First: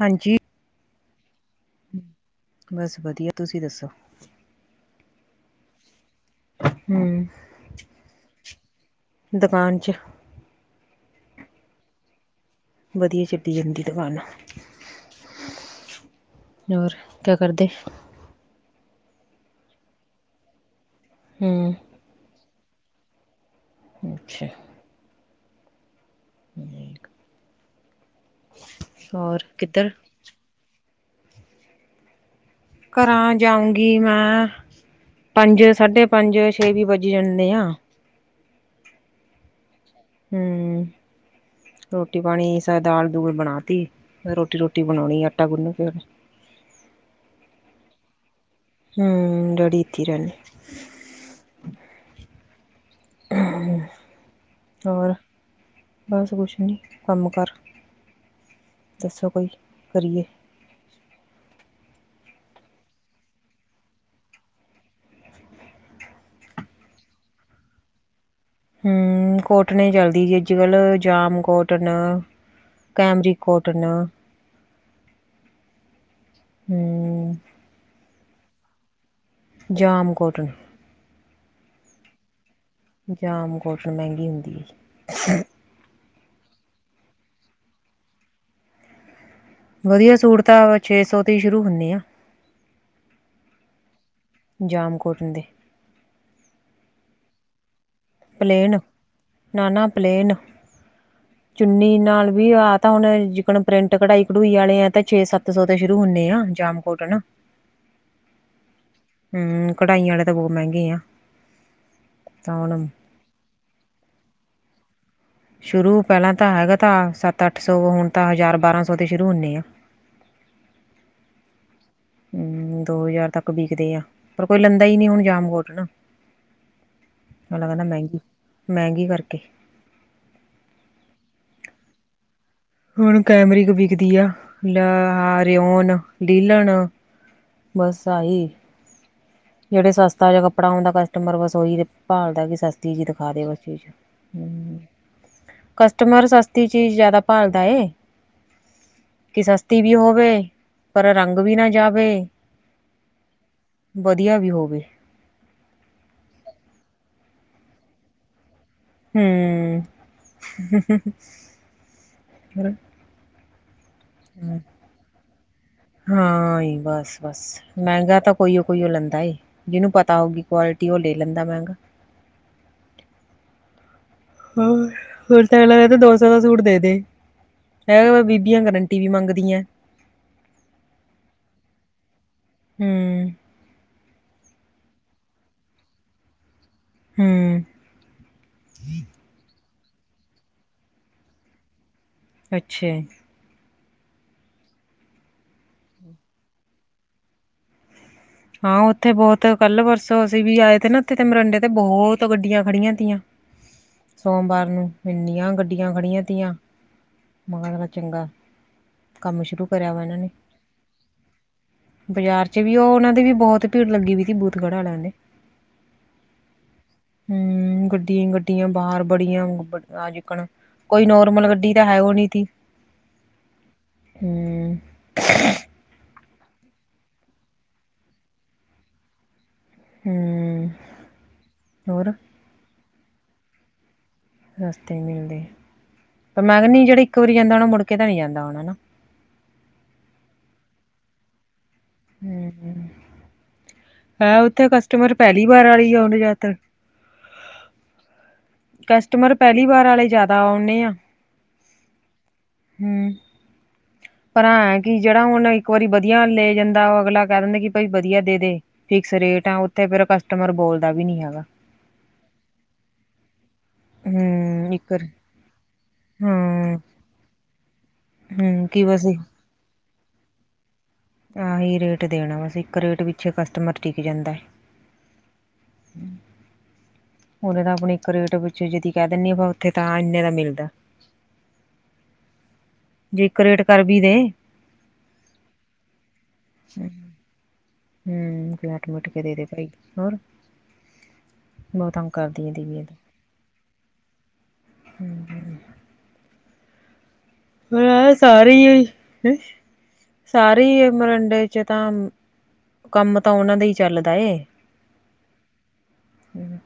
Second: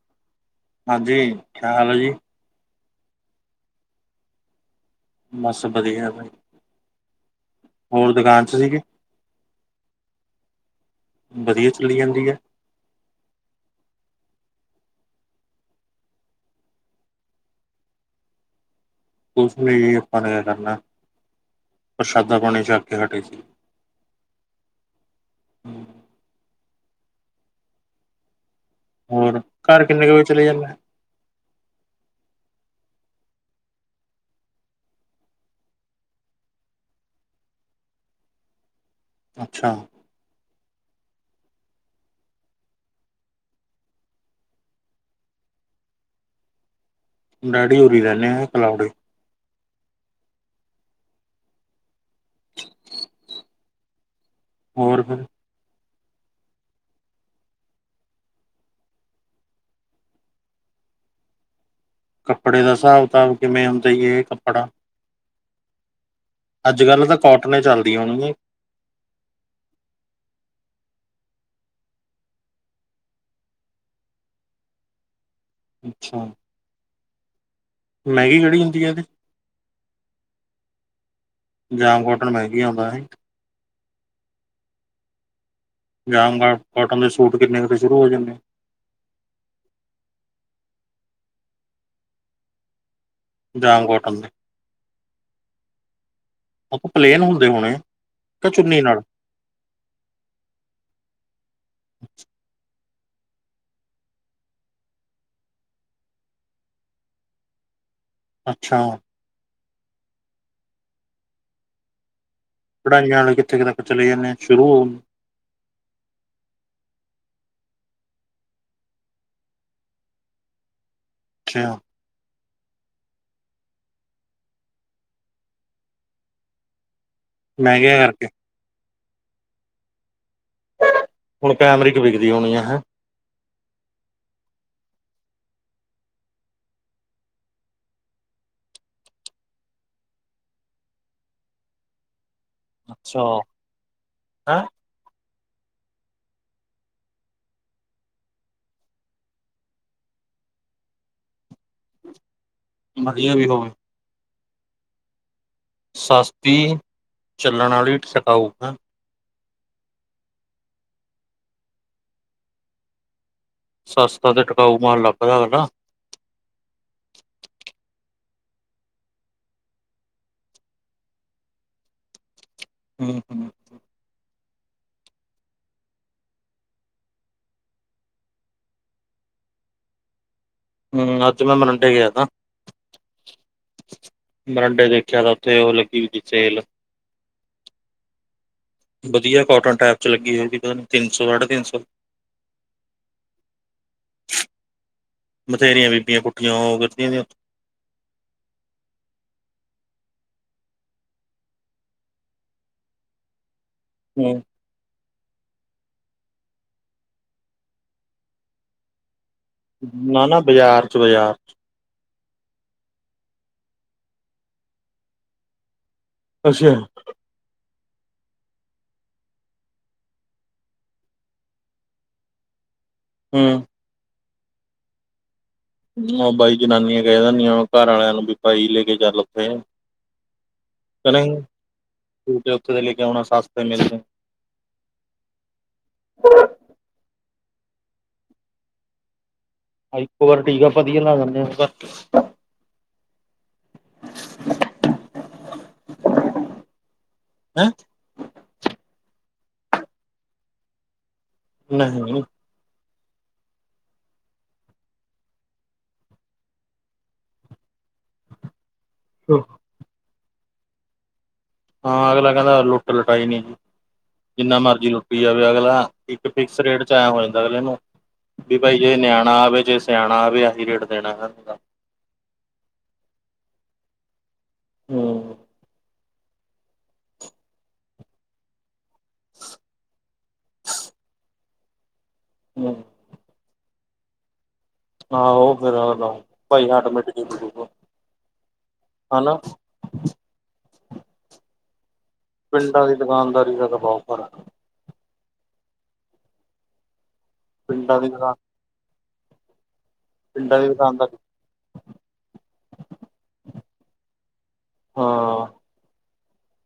ਹਾਂਜੀ। ਹਾਂਜੀ। ਕਿਆ ਹਾਲ ਹੈ ਜੀ। ਬਸ ਵਧੀਆ ਤੁਸੀਂ ਦੱਸੋ? ਬਸ ਵਧੀਆ ਬਾਈ। ਹੂੰ ਹੁਣ ਦੁਕਾਨ ਚੱ ਸੀਗੇ। ਦੁਕਾਨ 'ਚ ਵਧੀਆ ਚੱਲੀ ਜਾਂਦੀ ਐ। ਵਧੀਆ ਚੱਲੀ ਜਾਂਦੀ ਦੁਕਾਨ। ਹੋਰ ਕਿਆ ਕਰਦੇ? ਕੁਛ ਨੀ ਆਪਾਂ ਨੇ ਕਿਆ ਕਰਨਾ। ਹਮ। ਪ੍ਰਸ਼ਾਦਾ ਪਾਣੀ ਛੱਕ ਕੇ ਹਟੇ ਸੀ। ਅੱਛਾ। [unintelligible] ਹਮ। [unintelligible] ਹੋਰ ਘਰ ਕਿੰਨੇ ਕੁ ਵਜੇ ਚਲੇ ਜਾਂਦੇ? ਘਰ ਜਾਊਂਗੀ ਮੈਂ। ਪੰਜ ਸਾਢੇ ਪੰਜ ਛੇਵ ਵੀ ਵੱਜੀ ਜਾਂਨੇ ਆ। ਅੱਛਾ। ਹੂੰ। ਰੋਟੀ ਪਾਣੀ ਸ ਦਾਲ ਦੂਲ ਬਣਾ ਤੀ। ਰੋਟੀ- ਰੋਟੀ ਬਣਾਉਣੀ ਆਟਾ ਗੁੰਨਾ ਪੈ। ਡੈਡੀ ਉਰੀ ਰਹਿੰਨੇ ਐ ਕਲਾਉਡ ਹੂੰ। ਡੈਡੀ ਏਥੇ ਈ ਰੈਨੇ। ਹੋਰ। ਬਸ ਕੁਛ ਨੀ ਕੰਮ ਕਾਰ ਦੱਸੋ ਕੋਈ ਕਰੀਏ? ਕੱਪੜੇ ਦਾ ਹਿਸਾਬ ਕਿਤਾਬ ਕਿਵੇਂ ਹੁੰਦਾ ਏ ਕੱਪੜਾ? ਅੱਜ ਕੱਲ੍ਹ ਤਾਂ ਕੋਟਨਾ ਚੱਲਦੀਆਂ ਹੋਣਗੀਆਂ ਨੀ। ਹੂੰ। ਕੋਟਨ ਈ ਚਲਦੀ ਜੀ। ਅੱਜ ਕਲ ਜਾਮ ਕੋਟਨ। Camry cotton. ਅੱਛਾ। ਹੂੰ। ਮਹਿੰਗੀ ਕੈਹੜੀ ਹੁੰਦੀ ਐ ਏਹਦੇ ਜਾਮ ਕੋਟਨ। ਜਾਮ ਕੋਟਨ ਮਹਿੰਗੀ ਆਉਂਦਾ ਐ। ਜਾਮ ਕੋੌਟਨ ਮਹਿੰਗੀ ਹੁੰਦੀ ਏ। ਜਾਮ ਕਾ ਕੋਟਨ ਦੇ ਸੂਟ ਕਿੰਨੇ ਕੁ ਤਸ਼ੁਰੂ ਹੋ ਜਾਂਦੇ? ਵਧੀਆ ਸੂਟ ਤਾਂ ਛੇ ਸੌ ਤੋਂ ਸ਼ੁਰੂ ਹੁਨੇਆ। ਜਾਮ ਕੋਟਨ ਦੇ? ਜਾਮ ਕੋਟਨ ਦੇ। ਆਪਾਂ ਪਲੇਨ ਹੁੰਦੇ ਹੋਣੇ ਕਿ ਪਲੇਨ ਚੁੰਨੀ ਨਾਲ ਨਾ ਨਾ ਪਲੇਨ ਚੁੰਨੀ ਨਾਲ ਵੀ ਆਹ ਤਾਂ ਹੁਣ ਜਿਕਣ ਪ੍ਰਿੰਟ ਕਢਾਈ-ਕਢੂਈ ਵਾਲੇ ਆ ਤਾਂ ਛੇ-ਸੱਤ ਸੌ ਤੋਂ ਸ਼ੁਰੂ ਹੁੰਨੇ ਆ ਜਾਮ ਕੋਟਨ। ਅੱਛਾ। ਹਂ, ਕਢਾਈਆਂ ਵਾਲੇ ਤਾਂ ਬੋ ਮਹਿੰਗੇ ਆ। ਤਾਂ ਹੁਣ ਪੰਜਾਬ ਵਿਚ ਕਿੱਥੇ ਤੱਕ ਚਲੇ ਜਾਂਣੇ ਆ ਸ਼ੁਰੂ ਹੋਣ। ਸ਼ੁਰੂ ਪਹਿਲਾਂ ਤਾਂ ਹੈਗਾ ਤਾ ਸੱਤ-ਅੱਠ ਸੌ ਹੁਣ ਤਾਂ ਹਜ਼ਾਰ-ਬਾਰਾਂ ਸੌ ਤੋਂ ਸ਼ੁਰੂ ਹੁੰਨੇ ਆ। [unintelligible] ਹਂ, ਦੋ ਹਜ਼ਾਰ ਤੱਕ ਬੀਕਦੇ ਆ। ਪਰ ਕੋਈ ਲੈਂਦਾ ਈ ਨੀ ਹੁਣ ਜਾਮ ਕੋਟਨ। ਅਗਲਾ ਕਹਿੰਦਾ ਮਹਿੰਗੀਆਂ ਮਹਿੰਗੀ, ਕਰਕੇ ਮਹਿੰਗੀ ਕਰਕੇ। ਹੁਣ ਕੈਮਰਿਕ ਵਿਕਦੀ ਹੋਣੀ ਐ। ਹੈਂ? ਹੁਣ ਕੈਮਰਿਕ ਵਿਕਦੀ ਆ, ਲਾ ਰੇਓਨ, ਲੀਲਣ। ਬਸ ਆਹੀ ਜਿਹੜੇ ਸਸਤਾ ਜਹਾ ਕੱਪੜਾ ਆਂਦਾ ਕਸਟਮਰ ਵਸ ਓਹੀ ਤੇ ਭਾਲਦਾ ਕਿ ਸਸ ਦੀਦੀ ਅੱਛਾ ਦਿਖਾ ਦੇ ਓ ਚੀਜ਼। ਹਂ ਹੈ ਕਸਟਮਰ ਸਸਤੀ ਚੀਜ਼ ਜਆਦਾ ਭਾਲਦਾ ਏ। ਕਿ ਸਸਤੀ ਵੀ ਹੋਵੇ, ਪਰ ਰੰਗ ਵੀ ਨਾ ਜਾਵੇ। ਵਧੀਆ ਵੀ ਹੋਵੇ। ਵਧੀਆ ਵੀ ਹੋਵੇ। ਸਸਤੀ, ਚੱਲਣ ਵਾਲੀ ਤੇ ਟਕਾਊ। ਹੈਂ। ਹਂ ਸਸਤਾ ਤੇ ਟਿਕਾਊ ਮਾਲ ਲੱਭਦਾ ਅਗਲਾ। ਹਾਂ ਈ ਬਸ ਬਸ। ਮਹਿੰਗਾ ਤਾਂ ਕੋਈਓ ਕੋਈਓ ਲੈਂਦਾ ਏ। ਜਿਹਨੂੰ ਪਤਾ ਹੋਊਗੀ ਕੁਆਲਿਟੀ ਓ ਲੈ ਲੈਂਦਾ ਮਹਿੰਗਾ। ਹਂ, ਹਂ। ਹੋਰ, ਫਿਰ ਤਾਂ ਐ ਲੱਗਦਾ ਦੋਸ ਦਾ ਸੂਟ ਦੇ ਦੇ। ਹੈ ਬੀਬੀਆਂ ਗਰੰਟੀ ਵੀ ਮੰਗਦੀਆਂ। ਹਂ, ਅੱਜ ਮੈਂ ਮਾਰਿੰਡੇ ਗਿਆ ਤਾਂ ਹਂ। ਮਰਿੰਡੇ ਦੇਖਿਆ ਤਾਂ ਉੱਥੇ ਉਹ ਲੱਗੀ ਵੀ ਸੇਲ। ਹਂ। ਵਧੀਆ ਕੋਟਨ ਟਾਈਪ ਚ ਲੱਗੀ ਹੋਏਗੀ ਪਤਾ ਨ੍ਹੀਂ ਤਿੰਨ ਸੌ, ਸਾਢੇ ਤਿੰਨ ਸੌ। ਅੱਛਾ। ਬਥੇਰੀਆਂ ਬੀਬੀਆਂ ਪੁੱਠੀਆਂ ਹੋ ਕਰਦੀਆਂ ਦੀਆਂ ਹਾਂ ਉੱਥੇ ਬਹੁਤ ਕੱਲ੍ਹ ਪਰਸੋਂ ਅਸੀਂ ਵੀ ਆਏ ਤੇ ਨਾ ਉੱਥੇ ਤੇ ਮਰਿੰਡੇ ਤੇ ਬਹੁਤ ਗੱਡੀਆਂ ਖੜੀਆਂ ਦੀਆਂ। [inaudible] ਸੋਮਵਾਰ ਨੂੰ। ਇਨੀਆਂ ਗੱਡੀਆਂ ਖੜੀਆਂ ਤੀਆਂ, ਮੈਂਗਾ ਚੰਗਾ ਕੰਮ ਸ਼ੁਰੂ ਕਰਿਆ ਵਾ ਇਹਨਾਂ ਨਾ ਨੇ ਨਾ ਬਜ਼ਾਰ ਚ ਬਾਜ਼ਾਰ ਚ ਬਾਜ਼ਾਰ ਚ ਵੀ ਉਹ ਉਹਨਾਂ ਦੀ ਵੀ ਬਹੁਤ ਭੀੜ ਲੱਗੀ ਵੀਈ ਸੀ ਬੂਥਗੜ੍ਹਾ ਲਿਆਂ ਦੇ। ਅੱਛਾ। ਹਂ, ਗੱਡੀ ਗੱਡੀਆਂ ਬਾਹਰ ਬੜੀਆਂ ਆਜਿਕਣ ਕੋਈ ਨੋਰਮਲ ਗੱਡੀ ਤਾਂ ਹੈ ਉਹ ਨੀ ਥੀ। ਹੂੰ ਹੂੰ ਓ ਬਾਈ ਜਨਾਨੀਆਂ ਕਹਿ ਦਿੰਦੀਆਂ ਘਰ ਆਲਿਆਂ ਨੂੰ ਵੀ ਭਾਈ ਲੈ ਕੇ ਚੱਲ। ਤੇ ਹੂੰ ਕੇ ਨਈ, ਹੋਰ [unintelligible] ਓਥੇ ਦੇ ਲੈ ਕੇ ਆਉਣਾ ਸੱਸ ਨੇ ਮੇਰੀ ਨੇ। ਰਸਤੇ ਮਿਲਦੇ ਪਰ ਮੈਂ ਕਹਨੀ ਜੇੜੀ ਇੱਕ ਵਾਰੀ ਜਾਂਦਾ ਮੁੜਕੇ ਤਾਂ ਨੀ ਜਾਂਦਾ ਹੋਣਾ ਨਾ। ਅਹ ਇੱਕੋ ਵਾਰ ਟੀਕਾ ਵਧੀਆ ਲਾ ਦੇਂਦੇ ਆਂ। [unintelligible] ਹੂੰ ਹੈਂ ਓਥੇ ਕਸਟਮਰ ਪਹਿਲੀ ਵਾਰ ਵਾਲੇ ਆਉਣ ਯਿਆਤਰ ਹੈਂ‌? ਕਸਟਮਰ ਪਹਿਲੀ ਵਾਰ ਆਲੇ ਜਾਦਾ ਆਉਨੇ ਆ। ਨਹੀਂ। ਹੂੰ ਪਰ ਆ ਐ ਕਿ ਜੇੜਾ ਹੁਨ ਇੱਕ ਵਾਰੀ ਵਧੀਆ ਲੈ ਜਾਂਦਾ, ਓ ਅਗਲਾ ਕਹਿ ਦਿੰਦਾ ਕਿ ਭਾਈ ਵਧੀਆ ਦੇਦੇ। ਫਿਕਸ ਰੇਟ ਆ, ਓਥੇ ਫੇਰ ਕਸਟਮਰ ਬੋਲਦਾ ਵੀ ਨੀ ਹੈਗਾ। ਹਾਂ ਅਗਲਾ ਕਹਿੰਦਾ ਲੁੱਟ ਲੁਟਾਈ ਨੀ ਜੀ। ਜਿੰਨਾ ਹੂੰ ਮਰਜ਼ੀ ਇੱਕ ਵਾਰ- ਲੁੱਟੀ ਜਾਵੇ ਅਗਲਾ, ਇੱਕ ਫਿਕਸ ਹਾਂ ਰੇਟ 'ਚ ਐ ਹੋ ਜਾਂਦਾ ਅਗਲੇ ਨੂੰ ਵੀ ਹੂੰ ਬਾਈ ਕੀ ਜੇ ਬਸ ਨਿਆਣਾ ਆਵੇ, ਜੇ ਸਿਆਣਾ ਆਵੇ ਅਹੀ ਰੇਟ ਦੇਣਾ ਹੈ ਆਹੀ ਰੇਟ ਦੇਣਾ ਬਸ ਇੱਕ ਰੇਟ ਪਿੱਛੇ ਕਸਟਮਰ ਟੀਕ ਜਾਂਦਾ। ਹੂੰ ਓਨੇ ਤਾਂ ਅਪਨੀ ਇੱਕ ਰੇਟ ਵਿੱਚ [unintelligible] ਕਹਿ ਦਿੰਦੀ ਓਥੇ ਤਾਂ ਇੰਨੇ ਦਾ ਮਿਲਦਾ। ਹੂੰ ਜੇ ਇੱਕ ਰੇਟ ਕਰ ਵੀ ਦੇ। ਆਹੋ। [unintelligible] ਹੂੰ, ਜੇ ਹੱਟ ਮੁੱਟ ਕਰੇ ਹਨਾ ਦੇ ਭਾਈ ਹੋਰ। ਬੋਤ ਤੰਗ ਕਰਦੀ। ਆ ਦੀਵੀਆਂ ਪਿੰਡਾਂ ਦੀ ਦੁਕਾਨਦਾਰੀ ਦਾ [unintelligible] ਹੂੰ ਪਿੰਡਾਂ ਦੀ ਹੈ ਦੁਕਾਨ ਸਾਰੇ ਈ ਯਹੀ, ਪਿੰਡਾਂ ਸਾਰੇ ਦੀ ਈ ਦੁਕਾਨਦਾਰੀ ਮਰਿੰਡੇ ਚ ਤਾਂ ਕੰਮ ਤਾਂ ਓਨਾਂ ਦਾ ਹੀ ਚੱਲਦਾ ਏ, ਹਾਂ ਹੂੰ।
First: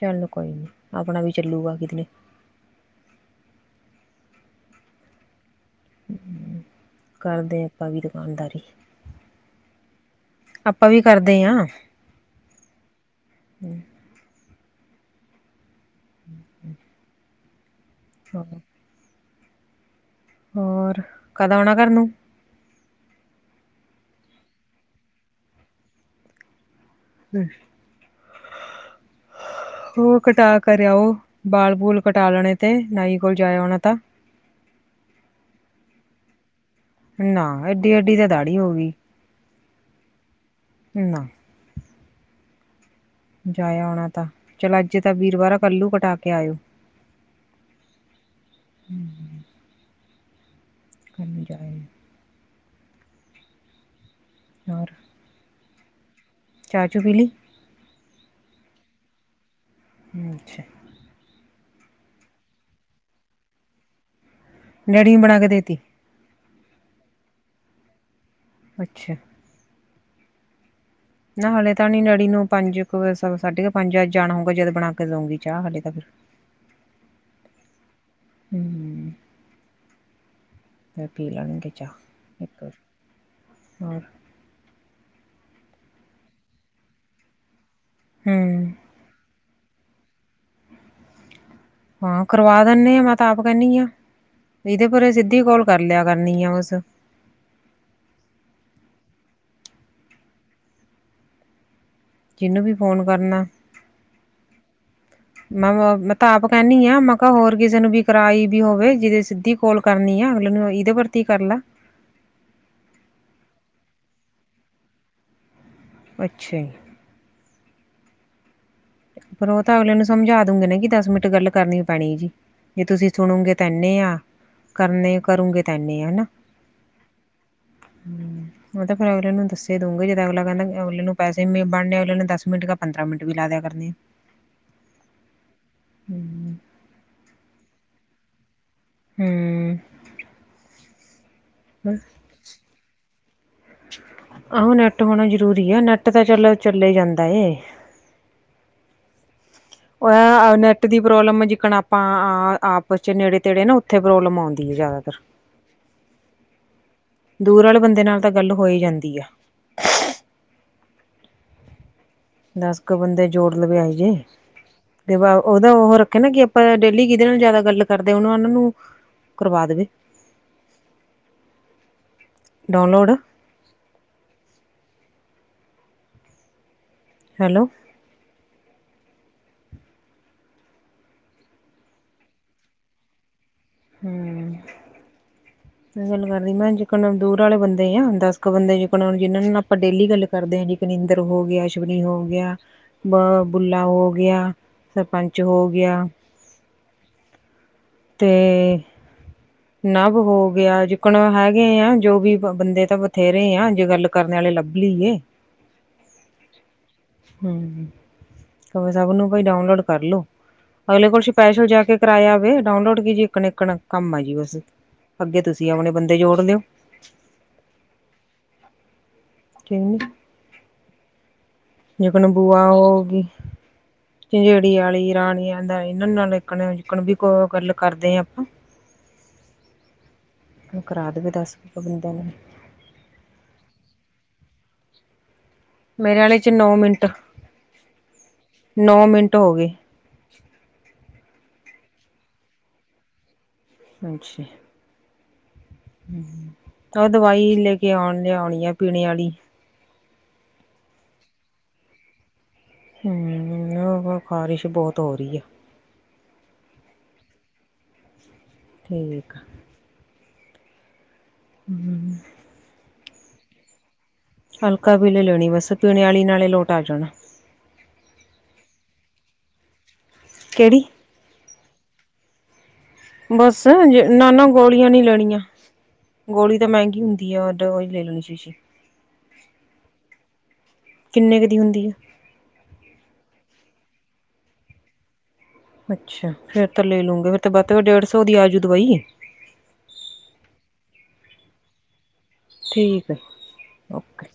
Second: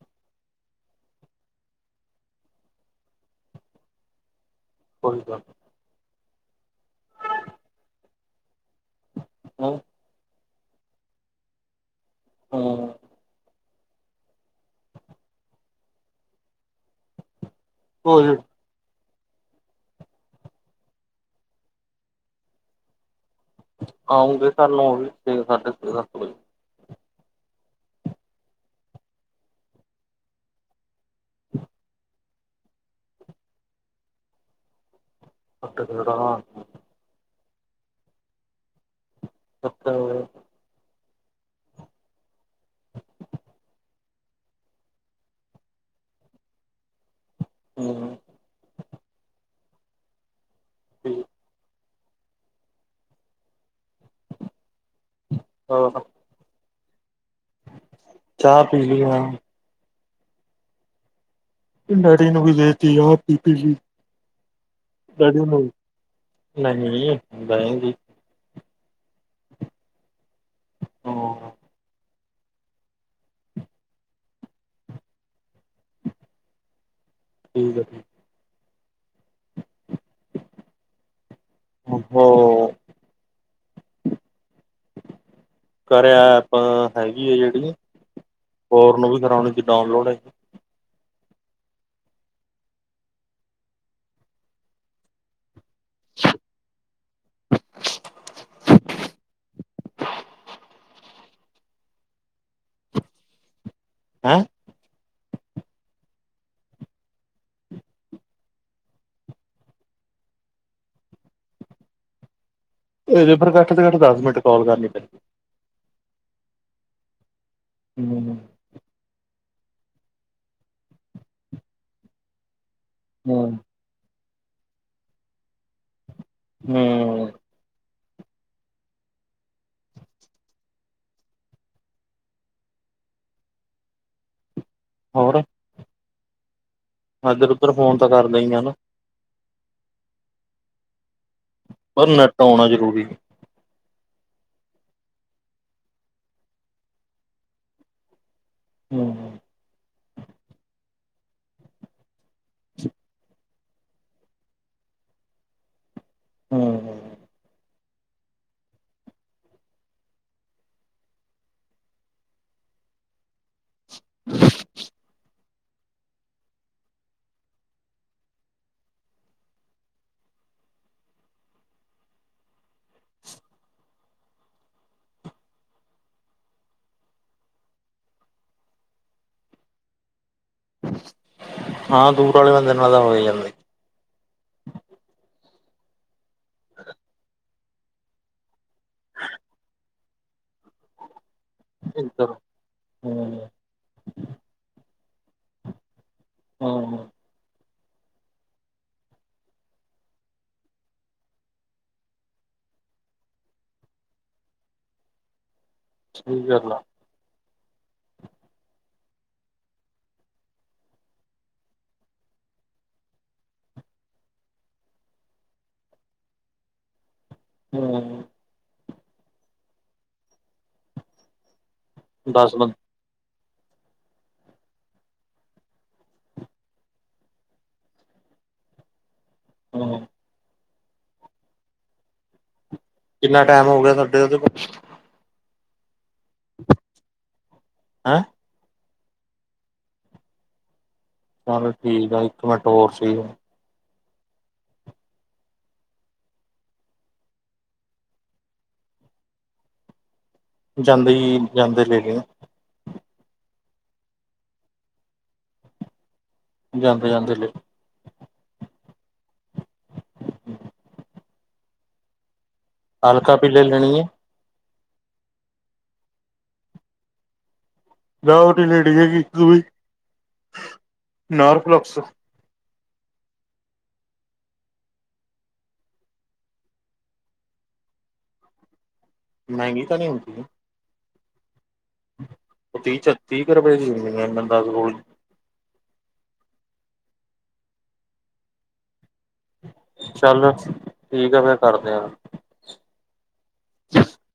ਚੱਲ ਕੋਈ ਨੀ, ਆਪਣਾ ਵੀ ਚੱਲੂਗਾ ਕਿੱਧਰੇ। ਕੋਈ ਗੱਲ ਨਈ। ਹੂੰ, ਕਰਦੇ ਆਪਾਂ ਵੀ ਦੁਕਾਨਦਾਰੀ। [unintelligible] ਆਪਾਂ ਵੀ ਕਰਦੇ ਆਂ। ਹਾਂ। ਹੂੰ ਹੂੰ, ਹੂੰ। [unintelligible] ਹੋਰ, ਕਦ ਆਉਣਾ ਘਰ ਨੂੰ? ਆਉਂਗੇ, [unintelligible] ਸਾਢੇ ਛੇ ਸੱਤ ਵਜੇ। ਹੂੰ। ਹੋਰ ਕਟਾ ਕਰ ਆਓ, ਬਾਲ-ਬੂਲ ਕਟਾ ਲੈਣੇ ਤੇ ਨਾਈ ਕੋਲ ਜਕ ਆਉਣਾ ਤਾ। [unintelligible] ਨਾ ਏਡੀ-ਏਡੀ ਤੇ ਦਾੜੀ ਹੋ ਗੀ। ਅੱਛਾ। ਨਾ। ਜਾਇਆ ਆਣਾ ਤਾਂ, ਚਲੋ ਅੱਜ ਤਾਂ ਵੀਰਵਾਰ ਐ ਕਲ ਨੂੰ ਕਟਾ ਕੇ ਆਇਓ। ਹੂ ਕੰਮ ਜਾਏ। ਹੋਰ। ਹਾਂ ਅ। ਚਾਹ ਚੁ ਪੀਲੀ। ਚਾਹ ਪੀ ਲੀ ਆ। ਅੱਛਾ। ਡੈਡੀ ਨੂੰ ਵੀ ਦੇਤੀ, ਆਪ ਵੀ ਲੀ, ਬਣਾ ਡੈਡੀ ਕੇ ਨੂੰ ਵੀ। ਦੇਤੀ ਨਹੀਂ ਬਹਿ ਗੀ। ਅੱਛਾ। ਹੂ ਨਾ ਹਲੇੇ ਤਾਂ ਨੀ ਡੈਡੀ ਨੂੰ ਪੰਜ ਸਾਢੇ ਕੁ ਪੰਜ ਅੱਜ ਜਾਣਾ ਹੋਊਗਾ, ਜਦ ਬਣਾ ਕੇ ਦਊਂਗੀ ਚਾਹ ਹਾਲੇ ਤਾਂ ਫਿਰ। ਠੀਕ ਐ ਹੂ ਮੈਂ ਪੀ ਲਾਂਗੀ ਉਠੋ ਹੋਰ ਕਾਰਯਾ ਆਪਾਂ ਹੈਗੀ ਆ ਜਿਹੜੀ। ਹੂ ਫੋਰ ਨੂੰ ਵੀ ਕਰਾਉਣੀ ਚ ਡਾਊਨਲੋਡ ਹੈ। ਹਾਂ ਕਰਵਾ ਦਿਨੇ ਆਂ ਮੈਂ ਤਾਂ ਆਪ ਕਹਿੰਦੀ ਹਾਂ ਇਹਦੇ ਪੂਰੇ ਸਿੱਧੀ ਕੋਲ ਕਰ ਲਿਆ ਕਰਨੀ ਆ ਉਸ। ਜਿਹਨੂੰ ਵੀ ਫੋਨ ਕਰਨਾ ਹ। ਹੈਂ। ਮੈਂ ਮੈਂ ਤਾਂ ਆਪ ਕਹਿੰਦੀ ਆ ਮੈਂ ਕਿਹਾ ਹੋਰ ਕਿਸੇ ਨੂੰ ਵੀ ਕਰਾਈ ਵੀ ਹੋਵੇ, ਜਿਦੇ ਸਿੱਧੀ ਕਾੱਲ। ਕਰਨੀ ਆ ਅਗਲੇ ਨੂੰ ਇਹਦੇ ਪ੍ਰਤੀ ਕਰ ਲਾ। ਇਹ ਪਰਰ ਘੱਟ ਤੋਂ ਘੱਟ ਦਸ ਮਿੰਟ ਕਾਲ ਕਰਨੀ ਪੈਂਦੀ। ਅੱਛਾ। ਹੂ ਪਰ ਉਹ ਤਾਂ ਅਗਲੇ ਨੂੰ ਸਮਝਾ ਦੂਗੇ ਨਾ ਕਿ ਦਸ ਮਿੰਟ ਗੱਲ ਕਰਨੀ ਪੈਣੀ ਜੀ, ਜੇ ਤੁਸੀਂ ਹੂੰ ਸੁਣੋਗੇ ਤੈਹੀ ਇਨੇ ਆ ਕਰਨੇ ਕਰੂੰਗੇ ਤਾਂ ਇਨੇ ਆ ਹਨਾ। ਹੂ ਉਹ ਤਾਂ ਫਿਰ ਅਗਲੇ ਨੂੰ ਦੱਸ ਦਂਗੇ ਜਦੋਂ ਅਗਲਾ ਕਹਿੰਦਾ ਅਗਲੇ ਨੂੰ ਪੈਸੇ ਬਣਨ ਆ ਅਗਲੇ ਨੂੰ ਦ ਮਿੰਟ ਕੇ ਪੰਦਰਾਂ ਮਿੰਟ ਵੀ ਲਾ ਦਿਆ ਕਰ। ਹਨ। ਹੋਰ। ਹੂੰ ਹਾਂ ਫਿਰ ਉੱਧਰ ਫੋਨ ਤਾਂ ਕਰ ਦਈ ਹੀ ਹਾਂ ਨਾ। ਹੂ ਪਰ ਨੈੱਟ ਆਉਣਾ ਜ਼ਰੂਰੀ। ਆਹੋ ਨੈੱਟ ਹੋਣਾ ਜਰੂਰੀ ਆ ਨੈੱਟ ਤਾਂ ਚੱਲੋ ਚੱਲਿਆ ਜਾਂਦਾ ਏ ਹੂ ਹੂ ਉਹ ਇਹ ਨੈੱਟ ਦੀ ਪ੍ਰੋਬਲਮ ਜੀਕਣ ਆਪਾਂ ਆਪਸ 'ਚ ਨੇੜੇ ਤੇੜੇ ਨਾ। ਉੱਥੇ ਪ੍ਰੋਬਲਮ ਆਉਂਦੀ ਹੈ ਜ਼ਿਆਦਾਤਰ। ਹੂੰ। ਦੂਰ ਵਾਲੇ ਬੰਦੇ ਨਾਲ ਤਾਂ ਗੱਲ ਹੋ ਹੀ ਜਾਂਦੀ ਆ। ਦਸ ਕੁ ਬੰਦੇ ਜੋੜ ਲਵੇ ਆਏ ਜੀ ਤੇ। ਓਦਾ ਉਹ ਰੱਖਿਆ ਨਾ ਕਿ ਆਪਾਂ ਡੇਲੀ ਜੀਦੇ ਨਾਲ ਜ਼ਿਆਦਾ ਗੱਲ ਕਰਦੇ ਉਹਨੂੰ ਓਨਾਂ ਨੂੰ ਕਰਵਾ ਦੇਵੇ। [unintelligible] ਡਾਊਨਲੋਡ। ਹੈਲੋ। ਹਾਂ, ਦੂਰ ਆਲੇ ਬੰਦੇ ਨਾਲ ਤਾਂ ਹੋ ਈ ਜਾਂਦੀ। ਹੂੰ, ਗੱਲ ਕਰ ਰਈ ਮੈਂ ਜੇਕਰ ਦੂਰ ਵਾਲੇ ਬੰਦੇ ਆ ਦਸ ਕੁ ਬੰਦੇ ਜਿੰਨਾਂ ਨਾਲ ਆਪਾਂ ਡੇਲੀ ਗੱਲ ਕਰਦੇ ਹਾਂ ਇੱਕ ਨਿੰਦਰ ਹੋ ਗਿਆ। ਗੁਰੀ ਹੋ ਇੱਧਰ ਗਿਆ, ਬ ਹੂੰ ਬੁੱਲਾ ਹੋ ਗਿਆ, ਸਰਪੰਚ ਹੋ ਗਿਆ। ਹਾਂ-ਹਾਂ। ਤੇ ਨਵ ਹੋ ਗਿਆ ਜੀਕਨ ਹੈਗੇ ਆ ਜੋ ਵੀ ਬੰਦੇ ਤਾਂ ਬਥੇਰੇ ਆ ਜੇ ਗੱਲ ਕਰਨੇ ਆਲੇ ਲੱਭ ਲਈਏ। ਸਈ ਗੱਲ ਆ। ਹੂੰ ਕਹੂੰ ਸਭ ਨੂੰ ਭਾਈ ਡਾਊਨਲੋਡ ਕਰਲੋ। ਅਗਲੇ ਕੋਲ ਸਪੈਸ਼ਲ ਜਾ ਕੇ ਕਰਾਇਆ ਆਵੇ ਡਾਊਨਲੋਡ ਕੀ ਜੀ ਏਕਨ, ਏਕਨ ਕੰਮ ਆਜੂ ਬਸ। ਅੱਗੇ ਤੁਸੀਂ ਆਪਣੇ ਬੰਦੇ ਜੋੜ ਲਿਓ। ਹੂੰ। ਕਿਵੇਂ। ਜੀਕਨ ਦਸ ਬੂਆ ਬੰਦੇ ਹੋਗੀ। ਝੰਜੇੜੀ ਆਲੀ ਰਾਣੀਆਂ ਦਾ ਏਨਾਂ ਨਾ ਏਕਨ ਜੀਕਨ ਵੀ ਗੱਲ ਕਰਦੇ ਆ ਆਪਾਂ। ਹੂੰ। ਕਰਾ ਦੇਵੇ ਦਸ ਕੁੁ ਬੰਦਿਆਂ ਨੂੰ। ਕਿੰਨਾ ਟੈਮ ਹੋ ਗਿਆ ਥੋਡੇ ਓਦੇ। ਮੇਰੇ ਆਲੇ 'ਚ ਨੌ ਮਿੰਟ, ਹੈਂ ਨੌ ਮਿੰਟ ਹੋਗੇ। ਚਲ ਠੀਕ ਆ ਇੱਕ ਮਿੰਟ ਹੋਰ ਸਈ ਏ। ਹਾਂਜੀ। ਓ ਦਵਾਈ ਲੇ ਕੇ ਆਉਣ ਲਿਆਉਣੀ ਆ ਪੀਣੇ ਆਲੀ। ਜਾਂਦੇ ਈ ਜਾਂਦੇ ਲੇ ਲੀਓ। ਹੂੰ ਓ ਫੇਰ ਖ਼ਾਰਿਸ਼ ਬਹੁਤ ਹੋ ਰਈ ਆ। ਜਾਂਦੇ-ਜਾਂਦੇ। ਠੀਕ ਆ। ਹੂੰ। ਹਲਕਾ ਪੀਲੀ ਲੈਣੀ ਐ। ਹਲਕਾ ਪੀਲੀ ਲੈਣੀ ਬਸ ਪੀਣੇ ਆਲੀ ਨਾਲੀ ਲੋਟ ਆ ਜੂ। ਜਾ ਓਦੇ ਲਈ ਡਿੱਗੇਗੀ ਤੂੰ। ਕੇੜੀ। ਨਾਰਫੌਲੈਕਸ। ਬਸ ਨਾ-ਨਾ ਗੋਲੀਆਂ ਨੀ ਲੈਣੀਆਂ। ਗੋਲੀ ਤਾਂ ਮਹਿੰਗੀ ਹੁੰਦੀ ਆ ਦਵਾਈ ਲੈ ਲੈਣੀ ਸ਼ੀਸ਼ੀ। ਮਹਿੰਗੀ ਤਾਂ ਨੀ ਹੁੰਦੀ। ਕਿੰਨੇ ਕੁ ਦੀ ਹੁੰਦੀ ਐ। ਓ ਤੀਹ ਚ ਤੀਹ ਕੁ ਰੁਪਏ ਦੀ ਹੁੰਦੀ ਏ ਦਸ ਗੋਲੀ ਅੱਛਾ, ਫੇਰ ਤਾਂ ਲੈ ਲੂਗੇ ਫੇਰ ਬਧ ਤੋਂ ਬਧ ਡੇਢ ਸੌ ਦੀ ਆਜੂ ਦਵਾਈ ਚਲੋ ਠੀਕ ਆ ਫੇਰ ਕਰਦੇ ਆਂ ਠੀਕ ਹੈ ਓਕੇ